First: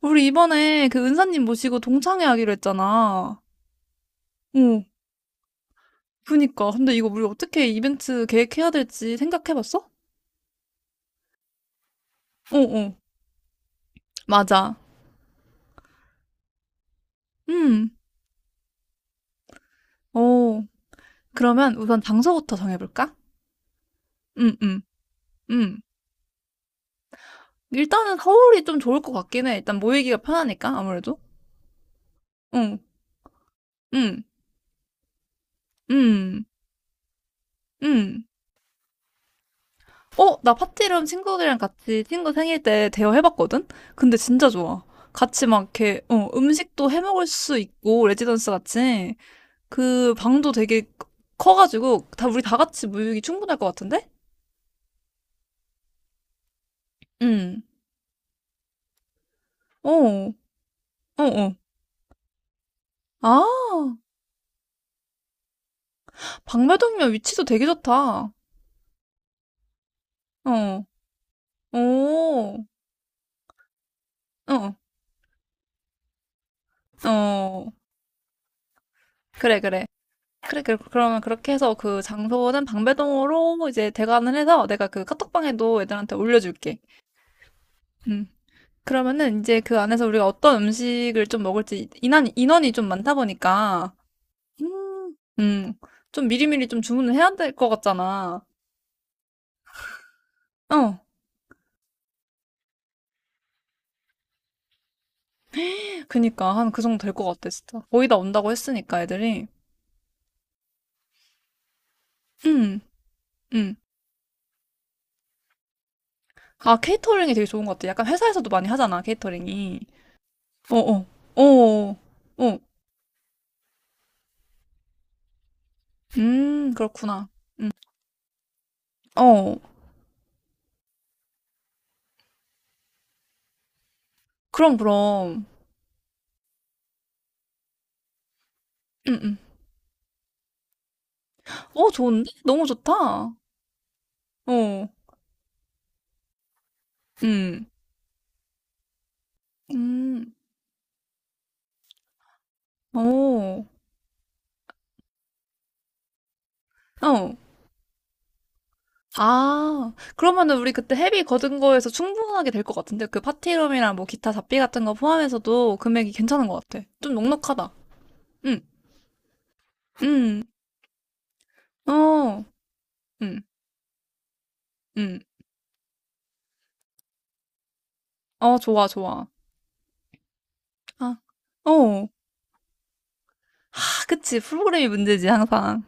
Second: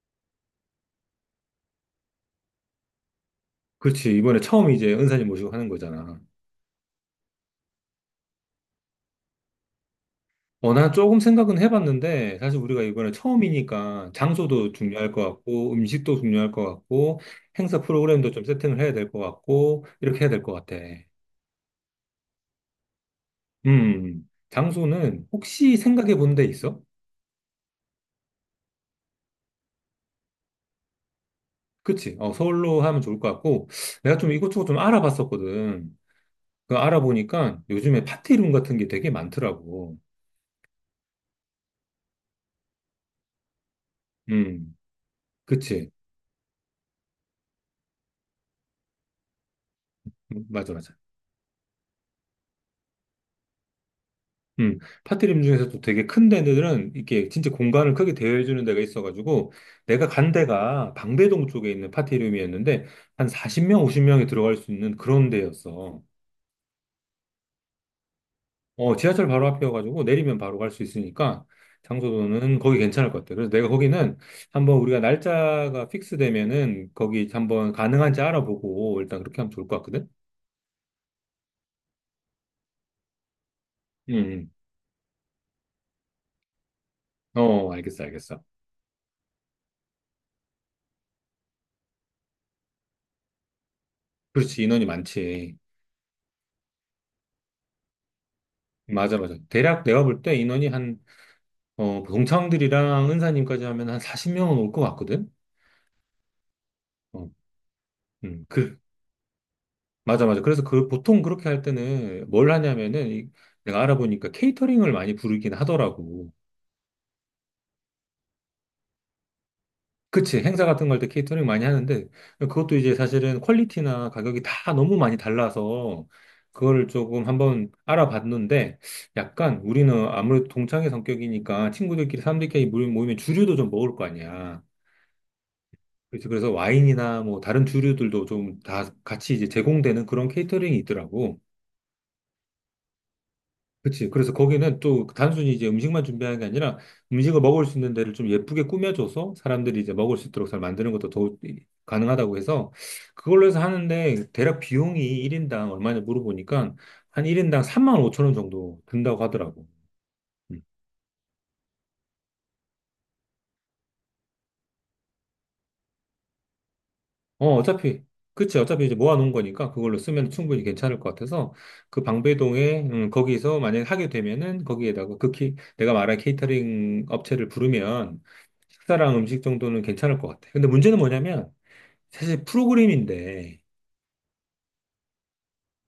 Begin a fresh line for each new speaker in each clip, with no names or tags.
우리 이번에 그 은사님 모시고 동창회 하기로 했잖아.
그렇지. 이번에 처음
어,
이제 은사님 모시고 하는 거잖아.
그니까. 근데 이거 우리 어떻게 이벤트 계획해야 될지 생각해봤어?
난 조금 생각은 해봤는데,
어,
사실 우리가
어.
이번에 처음이니까 장소도
맞아.
중요할 것 같고, 음식도 중요할 것 같고, 행사
음,
프로그램도 좀 세팅을 해야 될 것 같고, 이렇게 해야 될 것
어.
같아.
그러면 우선 장소부터 정해볼까? 음, 음,
장소는 혹시
음.
생각해 본 데 있어?
일단은 서울이 좀 좋을 것 같긴 해. 일단 모이기가 편하니까, 아무래도.
그치.
응,
서울로 하면 좋을 것 같고, 내가
응,
좀 이것저것 좀 알아봤었거든.
응,
그 알아보니까 요즘에
응.
파티룸 같은 게 되게 많더라고.
어, 나 파티룸 친구들이랑 같이 친구 생일 때 대여해봤거든? 근데 진짜
음,
좋아. 같이 막
그치.
이렇게, 음식도 해먹을 수 있고, 레지던스 같이. 그 방도
맞아,
되게
맞아.
커가지고 다 우리 다 같이 모이기 충분할 것 같은데?
파티림 중에서도 되게 큰 데들은 이렇게 진짜
응.
공간을 크게 대여해주는 데가 있어가지고 내가 간
어,
데가
어,
방배동
어.
쪽에 있는 파티룸이었는데 한
아,
40명, 50명이 들어갈 수 있는 그런 데였어.
박배동이면 위치도 되게 좋다.
지하철 바로 앞이어가지고 내리면 바로 갈 수
어,
있으니까 장소도는
오,
거기 괜찮을 것 같아. 그래서 내가 거기는
어,
한번 우리가 날짜가 픽스되면은 거기 한번
어.
가능한지 알아보고 일단 그렇게 하면
그래,
좋을 것
그래.
같거든?
그래, 그래. 그러면 그렇게 해서 그 장소는 방배동으로 이제 대관을
음,
해서 내가 그 카톡방에도 애들한테 올려줄게.
어, 알겠어,
음.
알겠어.
그러면은 이제 그 안에서 우리가 어떤 음식을 좀 먹을지 인원이 좀 많다 보니까
그렇지, 인원이
음,
많지.
음, 좀 미리미리 좀 주문을 해야 될 것 같잖아.
맞아, 맞아. 대략 내가 볼 때 인원이
어,
한 그 동창들이랑 은사님까지 하면 한 40명은 올 것 같거든?
그니까 한 그 정도 될 것
어,
같아, 진짜. 거의 다
음,
온다고
그,
했으니까 애들이.
맞아, 맞아. 그래서 그, 보통 그렇게 할 때는 뭘
음,
하냐면은,
음.
내가 알아보니까 케이터링을 많이 부르긴 하더라고.
아, 케이터링이 되게 좋은 것 같아. 약간 회사에서도 많이 하잖아, 케이터링이.
그치, 행사
어,
같은 거 할
어,
때
어,
케이터링 많이
어,
하는데,
어.
그것도 이제 사실은 퀄리티나 가격이 다 너무 많이 달라서, 그거를 조금
그렇구나.
한번 알아봤는데,
어,
약간 우리는 아무래도 동창의 성격이니까 친구들끼리, 사람들끼리 모이면 주류도 좀 먹을 거 아니야.
그럼, 그럼.
그래서 와인이나 뭐 다른 주류들도 좀 다
음,
같이
음.
이제 제공되는 그런 케이터링이 있더라고.
어, 좋은데? 너무 좋다. 어,
그치. 그래서 거기는 또 단순히 이제 음식만 준비하는 게 아니라 음식을 먹을
음,
수 있는 데를 좀 예쁘게 꾸며줘서 사람들이 이제 먹을 수
음,
있도록 잘 만드는 것도 더욱 가능하다고 해서 그걸로 해서
어,
하는데 대략 비용이 1인당 얼마냐 물어보니까 한
어.
1인당 3만 5천 원 정도 든다고 하더라고.
아, 그러면은
음.
우리 그때 헤비 거둔 거에서 충분하게 될 것 같은데? 그 파티룸이랑 뭐 기타 잡비 같은 거 포함해서도 금액이 괜찮은 것 같아. 좀
어,
넉넉하다.
어차피, 그치.
응,
어차피 이제 모아놓은 거니까 그걸로 쓰면
응,
충분히 괜찮을 것 같아서 그
어,
방배동에,
응,
거기서 만약에 하게 되면은 거기에다가
응.
내가 말한 케이터링 업체를 부르면
어, 좋아,
식사랑
좋아.
음식 정도는 괜찮을 것 같아. 근데 문제는
아,
뭐냐면
어.
사실 프로그램인데
하, 그치. 프로그램이 문제지, 항상.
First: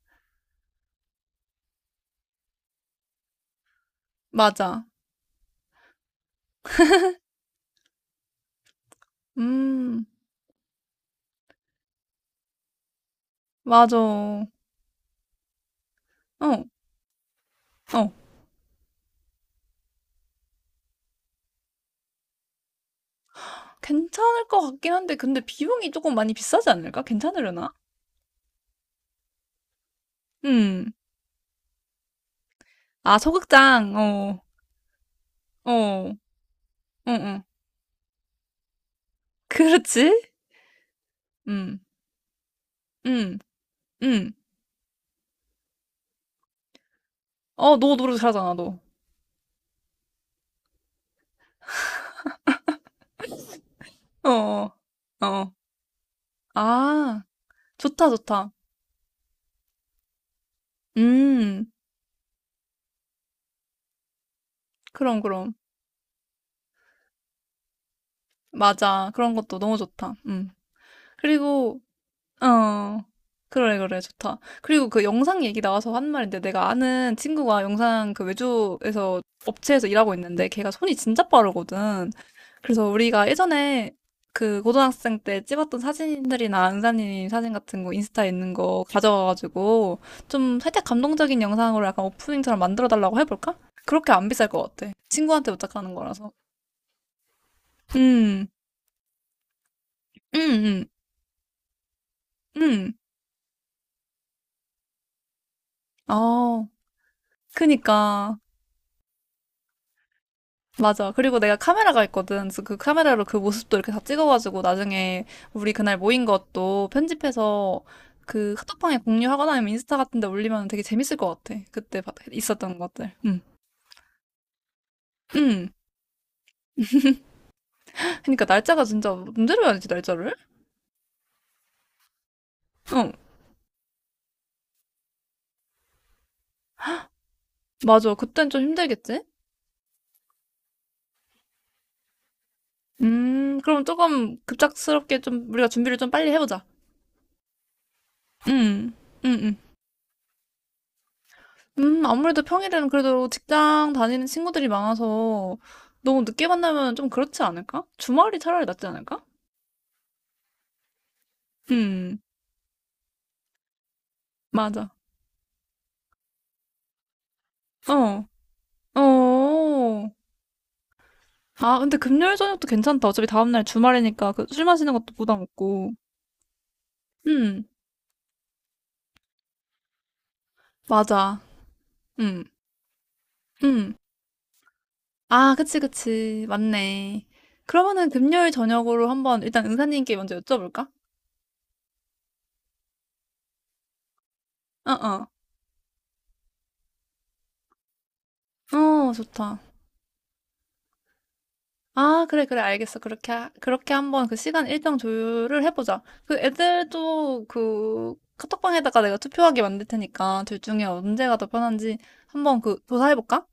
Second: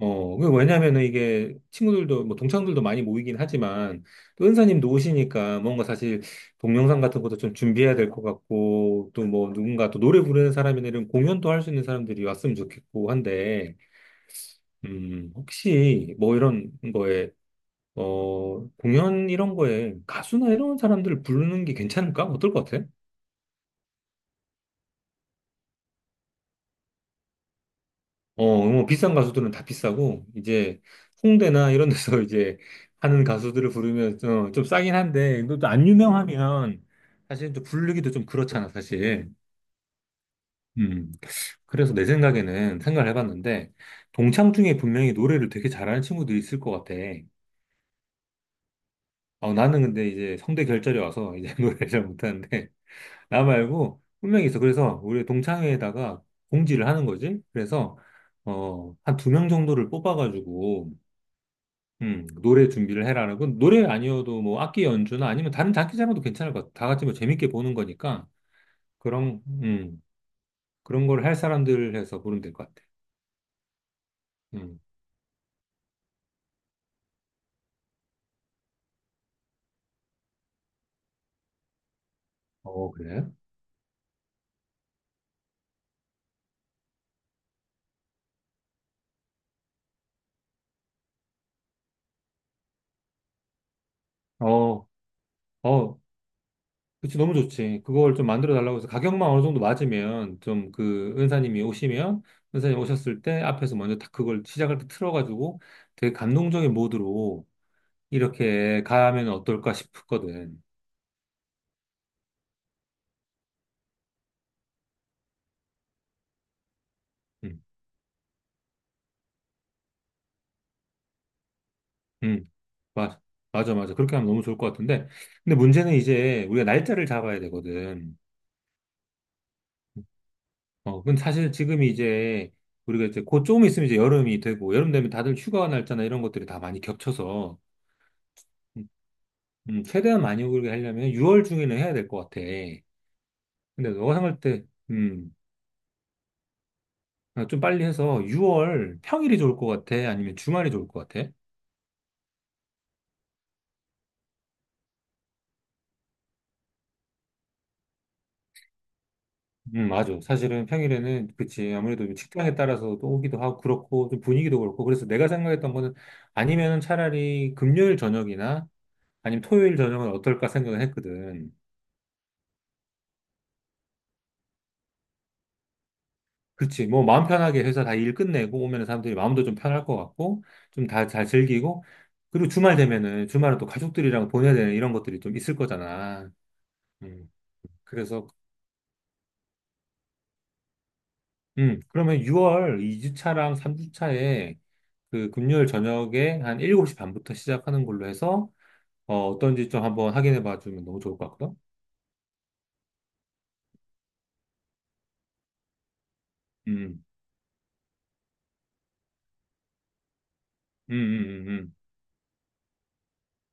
그 왜냐면은 이게 친구들도, 뭐, 동창들도 많이 모이긴 하지만, 또
맞아.
은사님도 오시니까 뭔가 사실 동영상 같은 것도 좀 준비해야 될 것 같고, 또 뭐, 누군가 또
음,
노래 부르는 사람이나 이런 공연도 할 수 있는 사람들이 왔으면 좋겠고 한데,
맞아. 어,
혹시 뭐 이런 거에,
어.
어, 공연 이런 거에 가수나 이런 사람들 부르는 게 괜찮을까? 어떨 것 같아?
괜찮을 것 같긴 한데, 근데 비용이 조금 많이 비싸지 않을까? 괜찮으려나?
뭐 비싼 가수들은 다 비싸고, 이제
음.
홍대나 이런 데서 이제
아,
하는 가수들을
소극장.
부르면
어,
좀 싸긴 한데, 근데 또 안
어,
유명하면
어, 어.
사실 또 부르기도 좀 그렇잖아, 사실.
그렇지.
음.
음.
그래서 내 생각에는 생각을
응,
해봤는데,
응.
동창 중에 분명히 노래를 되게 잘하는 친구도 있을 것 같아.
어, 너 노래 잘하잖아, 너.
어, 나는 근데 이제 성대 결절이 와서 이제 노래를 잘 못하는데, 나 말고
어,
분명히 있어.
어.
그래서 우리
어.
동창회에다가 공지를 하는
아,
거지.
좋다, 좋다.
한 두 명 정도를 뽑아가지고,
음,
노래 준비를 해라는 건 노래 아니어도 뭐 악기
그럼,
연주나 아니면
그럼.
다른 장기자랑도 괜찮을 것 같아. 다 같이 뭐 재밌게 보는 거니까.
맞아. 그런
그런,
것도 너무
음,
좋다. 음.
그런 걸 할
그리고
사람들 해서 보면 될 것 같아.
어, 그래, 그래, 좋다.
음.
그리고 그 영상 얘기 나와서 한 말인데, 내가 아는 친구가 영상 그 외주에서 업체에서 일하고 있는데, 걔가 손이 진짜 빠르거든. 그래서
어, 그래?
우리가 예전에 그 고등학생 때 찍었던 사진들이나 은사님 사진 같은 거 인스타에 있는 거 가져와가지고, 좀 살짝 감동적인 영상으로 약간 오프닝처럼 만들어 달라고 해볼까? 그렇게 안 비쌀 것
어,
같아. 친구한테 부탁하는
어,
거라서.
그치, 너무 좋지. 그걸 좀
음,
만들어 달라고 해서 가격만 어느 정도 맞으면 좀
음,
그 은사님이 오시면
음,
은사님
음.
오셨을 때 앞에서 먼저 딱 그걸 시작할 때 틀어가지고 되게
어,
감동적인 모드로
그니까.
이렇게 가면 어떨까 싶거든.
맞아. 그리고 내가 카메라가 있거든. 그래서 그 카메라로 그 모습도 이렇게 다 찍어가지고 나중에 우리 그날 모인 것도
음,
편집해서 그 카톡방에 공유하거나 아니면 인스타 같은 데 올리면 되게 재밌을 것 같아. 그때
음.
있었던 것들.
맞아,
응.
맞아. 그렇게 하면 너무 좋을 것 같은데. 근데
응.
문제는 이제 우리가 날짜를 잡아야 되거든.
그러니까 날짜가 진짜 문제로 해야지, 날짜를.
근데 사실 지금 이제 우리가
응.
이제 곧 조금 있으면 이제 여름이 되고, 여름 되면 다들 휴가 날짜나 이런 것들이 다 많이 겹쳐서,
맞아. 그땐 좀
음,
힘들겠지?
최대한 많이 오게 하려면 6월 중에는 해야 될 것 같아.
그럼
근데 너가
조금
생각할 때,
급작스럽게
음,
좀 우리가 준비를 좀 빨리 해보자.
아, 좀 빨리 해서
응.
6월
응,
평일이 좋을
응.
것 같아? 아니면 주말이 좋을 것 같아?
아무래도 평일에는 그래도 직장 다니는 친구들이 많아서 너무 늦게 만나면 좀 그렇지 않을까? 주말이 차라리 낫지 않을까?
맞아. 사실은 평일에는, 그치. 아무래도 좀
음,
직장에 따라서 또 오기도 하고, 그렇고, 좀 분위기도 그렇고.
맞아.
그래서 내가 생각했던 거는, 아니면은 차라리 금요일
어,
저녁이나, 아니면 토요일 저녁은
어.
어떨까 생각을 했거든.
아, 근데 금요일 저녁도 괜찮다. 어차피 다음날 주말이니까 그 술 마시는 것도 부담 없고.
그치. 뭐, 마음 편하게
음,
회사 다 일 끝내고, 오면 사람들이 마음도 좀 편할 것 같고, 좀 다 잘
맞아.
즐기고,
음,
그리고 주말 되면은, 주말은 또
음.
가족들이랑 보내야 되는 이런 것들이 좀
아,
있을
그치,
거잖아.
그치. 맞네.
음,
그러면은
그래서,
금요일 저녁으로 한번 일단 은사님께 먼저 여쭤볼까?
그러면 6월 2주차랑 3주차에,
어, 어.
그 금요일 저녁에 한 7시 반부터 시작하는 걸로 해서,
어,
어,
좋다.
어떤지 좀 한번 확인해 봐주면 너무 좋을 것 같거든?
아, 그래, 그래, 알겠어. 그렇게, 그렇게 한번 그 시간 일정 조율을 해보자. 그
음,
애들도 그 카톡방에다가 내가 투표하게 만들 테니까 둘 중에
음,
언제가 더
음, 음.
편한지 한번 그 조사해볼까?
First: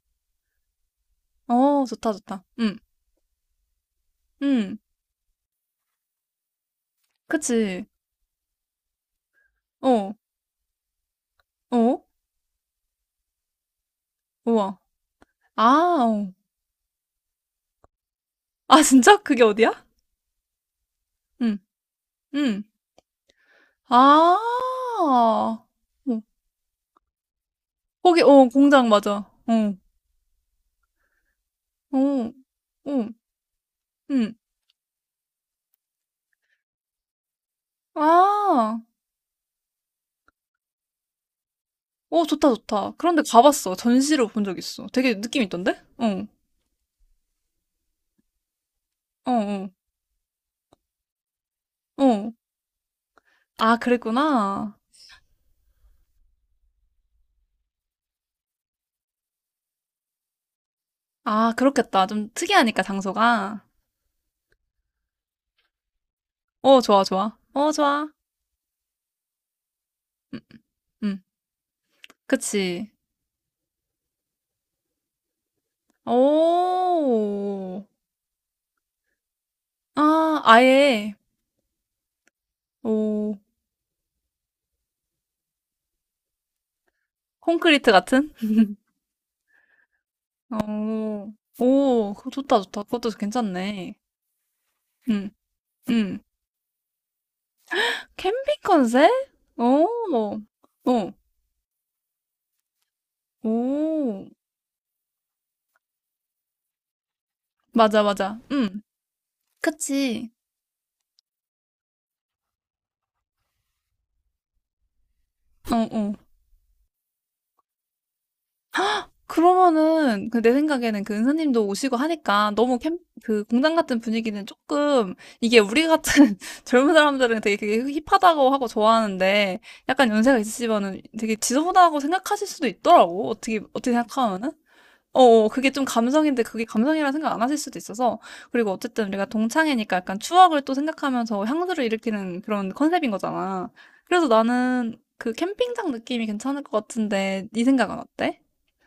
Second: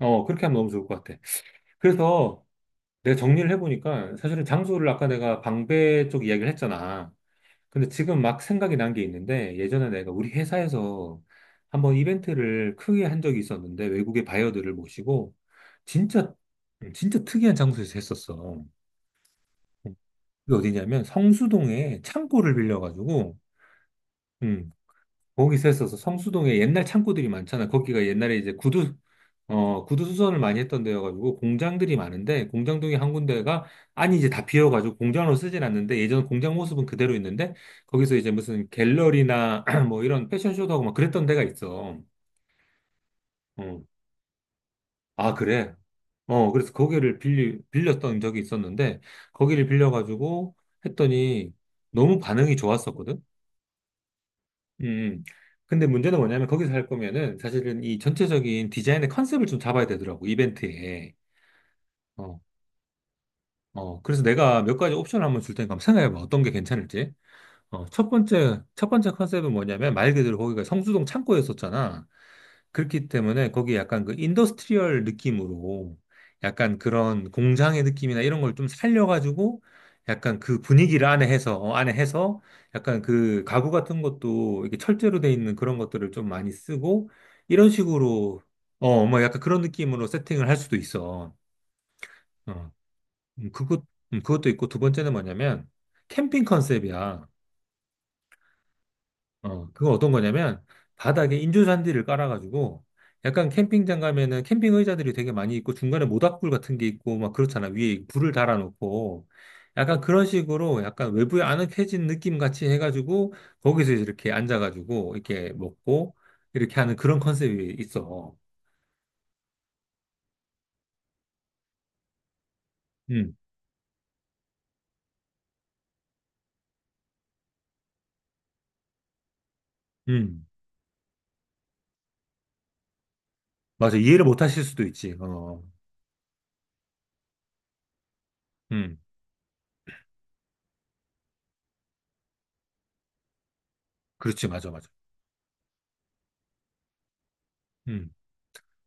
음. 어, 그렇게 하면 너무 좋을 것 같아.
어, 좋다, 좋다.
그래서
응,
내가 정리를 해보니까 사실은
응,
장소를 아까 내가 방배 쪽 이야기를 했잖아.
그치.
근데 지금 막 생각이 난 게 있는데 예전에 내가
어,
우리 회사에서 한번
어,
이벤트를 크게 한 적이 있었는데 외국의 바이어들을
우와.
모시고
아, 어.
진짜, 진짜 특이한 장소에서 했었어.
아, 진짜? 그게 어디야?
그게 어디냐면
응,
성수동에 창고를
응.
빌려가지고
아,
음,
어.
거기서 했어서 성수동에 옛날 창고들이 많잖아. 거기가
거기,
옛날에
어,
이제
공장
구두,
맞아. 어,
어, 구두 수선을 많이 했던 데여가지고 공장들이
어,
많은데 공장동에
어,
한 군데가 아니 이제
응.
다 비어가지고 공장으로 쓰진 않는데 예전 공장 모습은 그대로 있는데 거기서 이제 무슨
아.
갤러리나 뭐 이런 패션쇼도 하고 막 그랬던 데가 있어.
어, 좋다, 좋다. 그런데 가봤어.
어.
전시를 본 적 있어. 되게
아,
느낌
그래?
있던데? 어,
그래서 빌렸던 적이 있었는데
어,
거기를
어,
빌려가지고 했더니 너무
어.
반응이 좋았었거든?
아, 그랬구나.
음. 근데 문제는 뭐냐면 거기서 할 거면은 사실은 이 전체적인 디자인의 컨셉을 좀 잡아야 되더라고, 이벤트에.
아, 그렇겠다. 좀
어,
특이하니까, 장소가.
어. 그래서 내가 몇 가지 옵션을 한번 줄 테니까 한번 생각해봐. 어떤 게
어, 좋아,
괜찮을지.
좋아. 어,
어,
좋아.
첫 번째 컨셉은 뭐냐면 말 그대로
음,
거기가 성수동
음.
창고였었잖아.
그치.
그렇기 때문에 거기 약간 그 인더스트리얼 느낌으로 약간 그런 공장의
오,
느낌이나 이런 걸 좀 살려가지고 약간
아,
그 분위기를
아예,
안에 해서, 어, 안에 해서 약간
오,
그 가구 같은 것도 이렇게 철제로 돼 있는 그런 것들을 좀 많이 쓰고 이런
콘크리트 같은?
식으로 약간 그런 느낌으로 세팅을 할 수도
오,
있어.
오, 그거 좋다,
어,
좋다. 그것도
음, 그것,
괜찮네.
그것도 있고 두 번째는
음,
뭐냐면
음.
캠핑 컨셉이야.
캠핑 컨셉?
어,
오,
그건 어떤
오
거냐면 바닥에 인조잔디를 깔아가지고 약간 캠핑장
오,
가면은 캠핑 의자들이 되게 많이 있고 중간에 모닥불 같은 게 있고 막 그렇잖아.
맞아,
위에 불을
맞아.
달아놓고 약간 그런
그치.
식으로 약간 외부에 아늑해진 느낌 같이 해가지고 거기서 이제 이렇게 앉아가지고 이렇게
어, 어.
먹고 이렇게 하는 그런 컨셉이 있어.
그러면은 그 내 생각에는 그 은사님도 오시고 하니까 너무 캠,
음,
그 공장 같은 분위기는 조금 이게 우리 같은 젊은 사람들은 되게 그게 힙하다고 하고 좋아하는데 약간 연세가
음,
있으시면은 되게 지저분하다고 생각하실 수도 있더라고. 어떻게
맞아. 이해를 못
생각하면은.
하실 수도 있지.
어, 어,
어,
그게 좀 감성인데 그게 감성이라 생각 안 하실 수도 있어서 그리고
음,
어쨌든 우리가 동창회니까 약간 추억을 또 생각하면서 향수를 일으키는 그런 컨셉인 거잖아. 그래서
그렇지. 맞아, 맞아.
나는 그 캠핑장 느낌이 괜찮을 것 같은데 네 생각은
음.
어때?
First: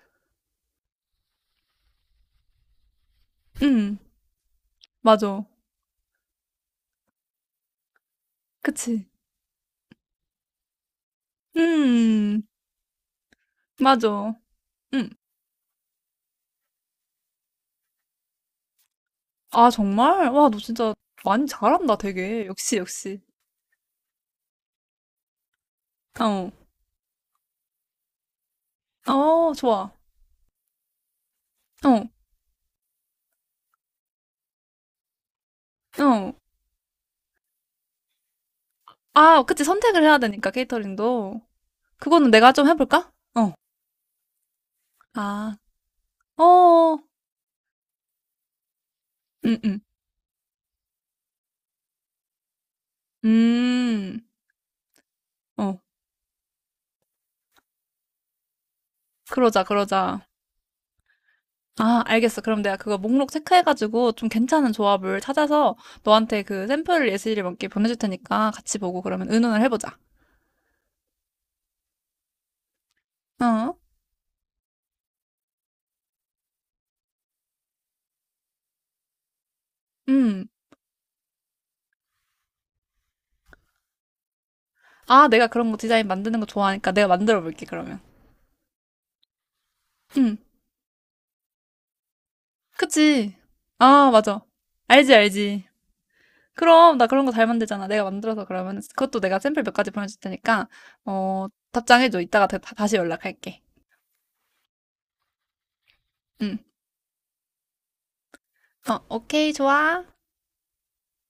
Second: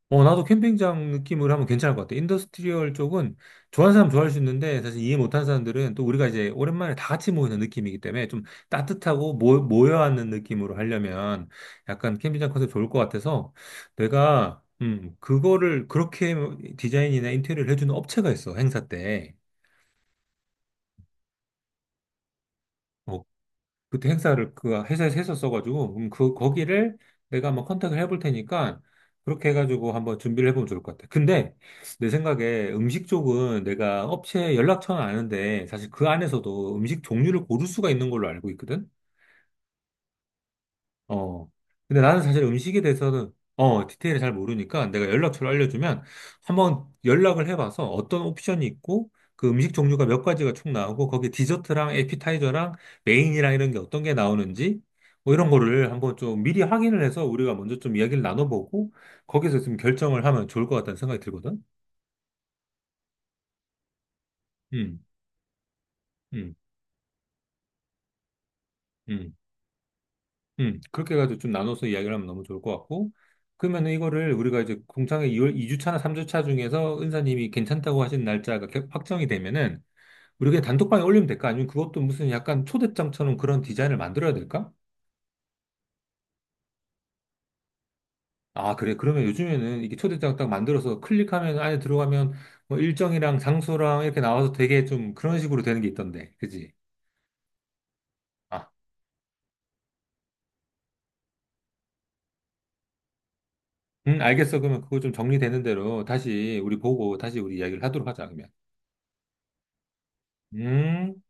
어, 나도 캠핑장 느낌으로 하면 괜찮을 것 같아. 인더스트리얼 쪽은 좋아하는
음,
사람 좋아할 수 있는데 사실 이해
맞아.
못하는 사람들은 또 우리가 이제 오랜만에 다 같이 모이는 느낌이기 때문에 좀
그치.
따뜻하고 모여앉는 느낌으로 하려면 약간
음,
캠핑장 컨셉 좋을 것 같아서
맞아.
내가
음.
그거를 그렇게 디자인이나 인테리어를 해주는 업체가 있어, 행사 때.
아, 정말? 와, 너 진짜 많이 잘한다, 되게. 역시, 역시.
어, 그때 행사를 그 회사에서 했었어가지고,
어,
거기를 내가 한번 컨택을 해볼 테니까, 그렇게
어,
해가지고
좋아.
한번 준비를 해보면 좋을 것 같아. 근데,
어,
내 생각에 음식 쪽은 내가 업체 연락처는 아는데, 사실 그
어.
안에서도 음식 종류를 고를 수가 있는 걸로 알고 있거든?
아, 그치. 선택을 해야 되니까, 케이터링도.
어. 근데 나는
그거는
사실
내가 좀
음식에
해볼까?
대해서는,
어.
디테일을 잘 모르니까 내가 연락처를
아,
알려주면 한번
어,
연락을 해봐서 어떤 옵션이 있고 그
음,
음식
음,
종류가 몇 가지가 총 나오고 거기에 디저트랑 에피타이저랑 메인이랑 이런 게 어떤 게
음.
나오는지 뭐 이런
어,
거를 한번 좀 미리 확인을 해서 우리가 먼저 좀 이야기를 나눠보고 거기서
그러자,
좀
그러자.
결정을 하면 좋을 것 같다는 생각이 들거든.
아, 알겠어. 그럼 내가 그거 목록 체크해가지고 좀 괜찮은
음,
조합을 찾아서 너한테
음,
그 샘플 예시를 몇 개 보내줄 테니까 같이 보고 그러면
음.
의논을 해보자.
그렇게 해가지고 좀 나눠서 이야기를 하면 너무 좋을 것 같고,
어?
그러면은 이거를 우리가 이제 공창회 2월 주 차나 삼주차나 3주차 중에서 은사님이 괜찮다고 하신 날짜가 확정이 되면은,
음.
우리 그냥 단톡방에 올리면 될까? 아니면 그것도 무슨 약간 초대장처럼 그런 디자인을 만들어야 될까?
아, 내가 그런 거 디자인 만드는 거 좋아하니까 내가 만들어 볼게, 그러면.
아, 그래. 그러면 요즘에는 이게 초대장
음.
딱 만들어서 클릭하면 안에 들어가면 뭐
그치.
일정이랑 장소랑
아,
이렇게
맞아.
나와서 되게
알지,
좀 그런 식으로
알지.
되는 게 있던데. 그지?
그럼, 나 그런 거 잘 만들잖아. 내가 만들어서
아,
그러면, 그것도 내가 샘플 몇 가지 보내줄 테니까, 어, 답장해줘. 이따가 다시 연락할게.
알겠어. 그러면 그거 좀 정리되는 대로
응
다시 우리 보고 다시 우리 이야기를 하도록 하자, 그러면.
어, 오케이, 좋아.
음.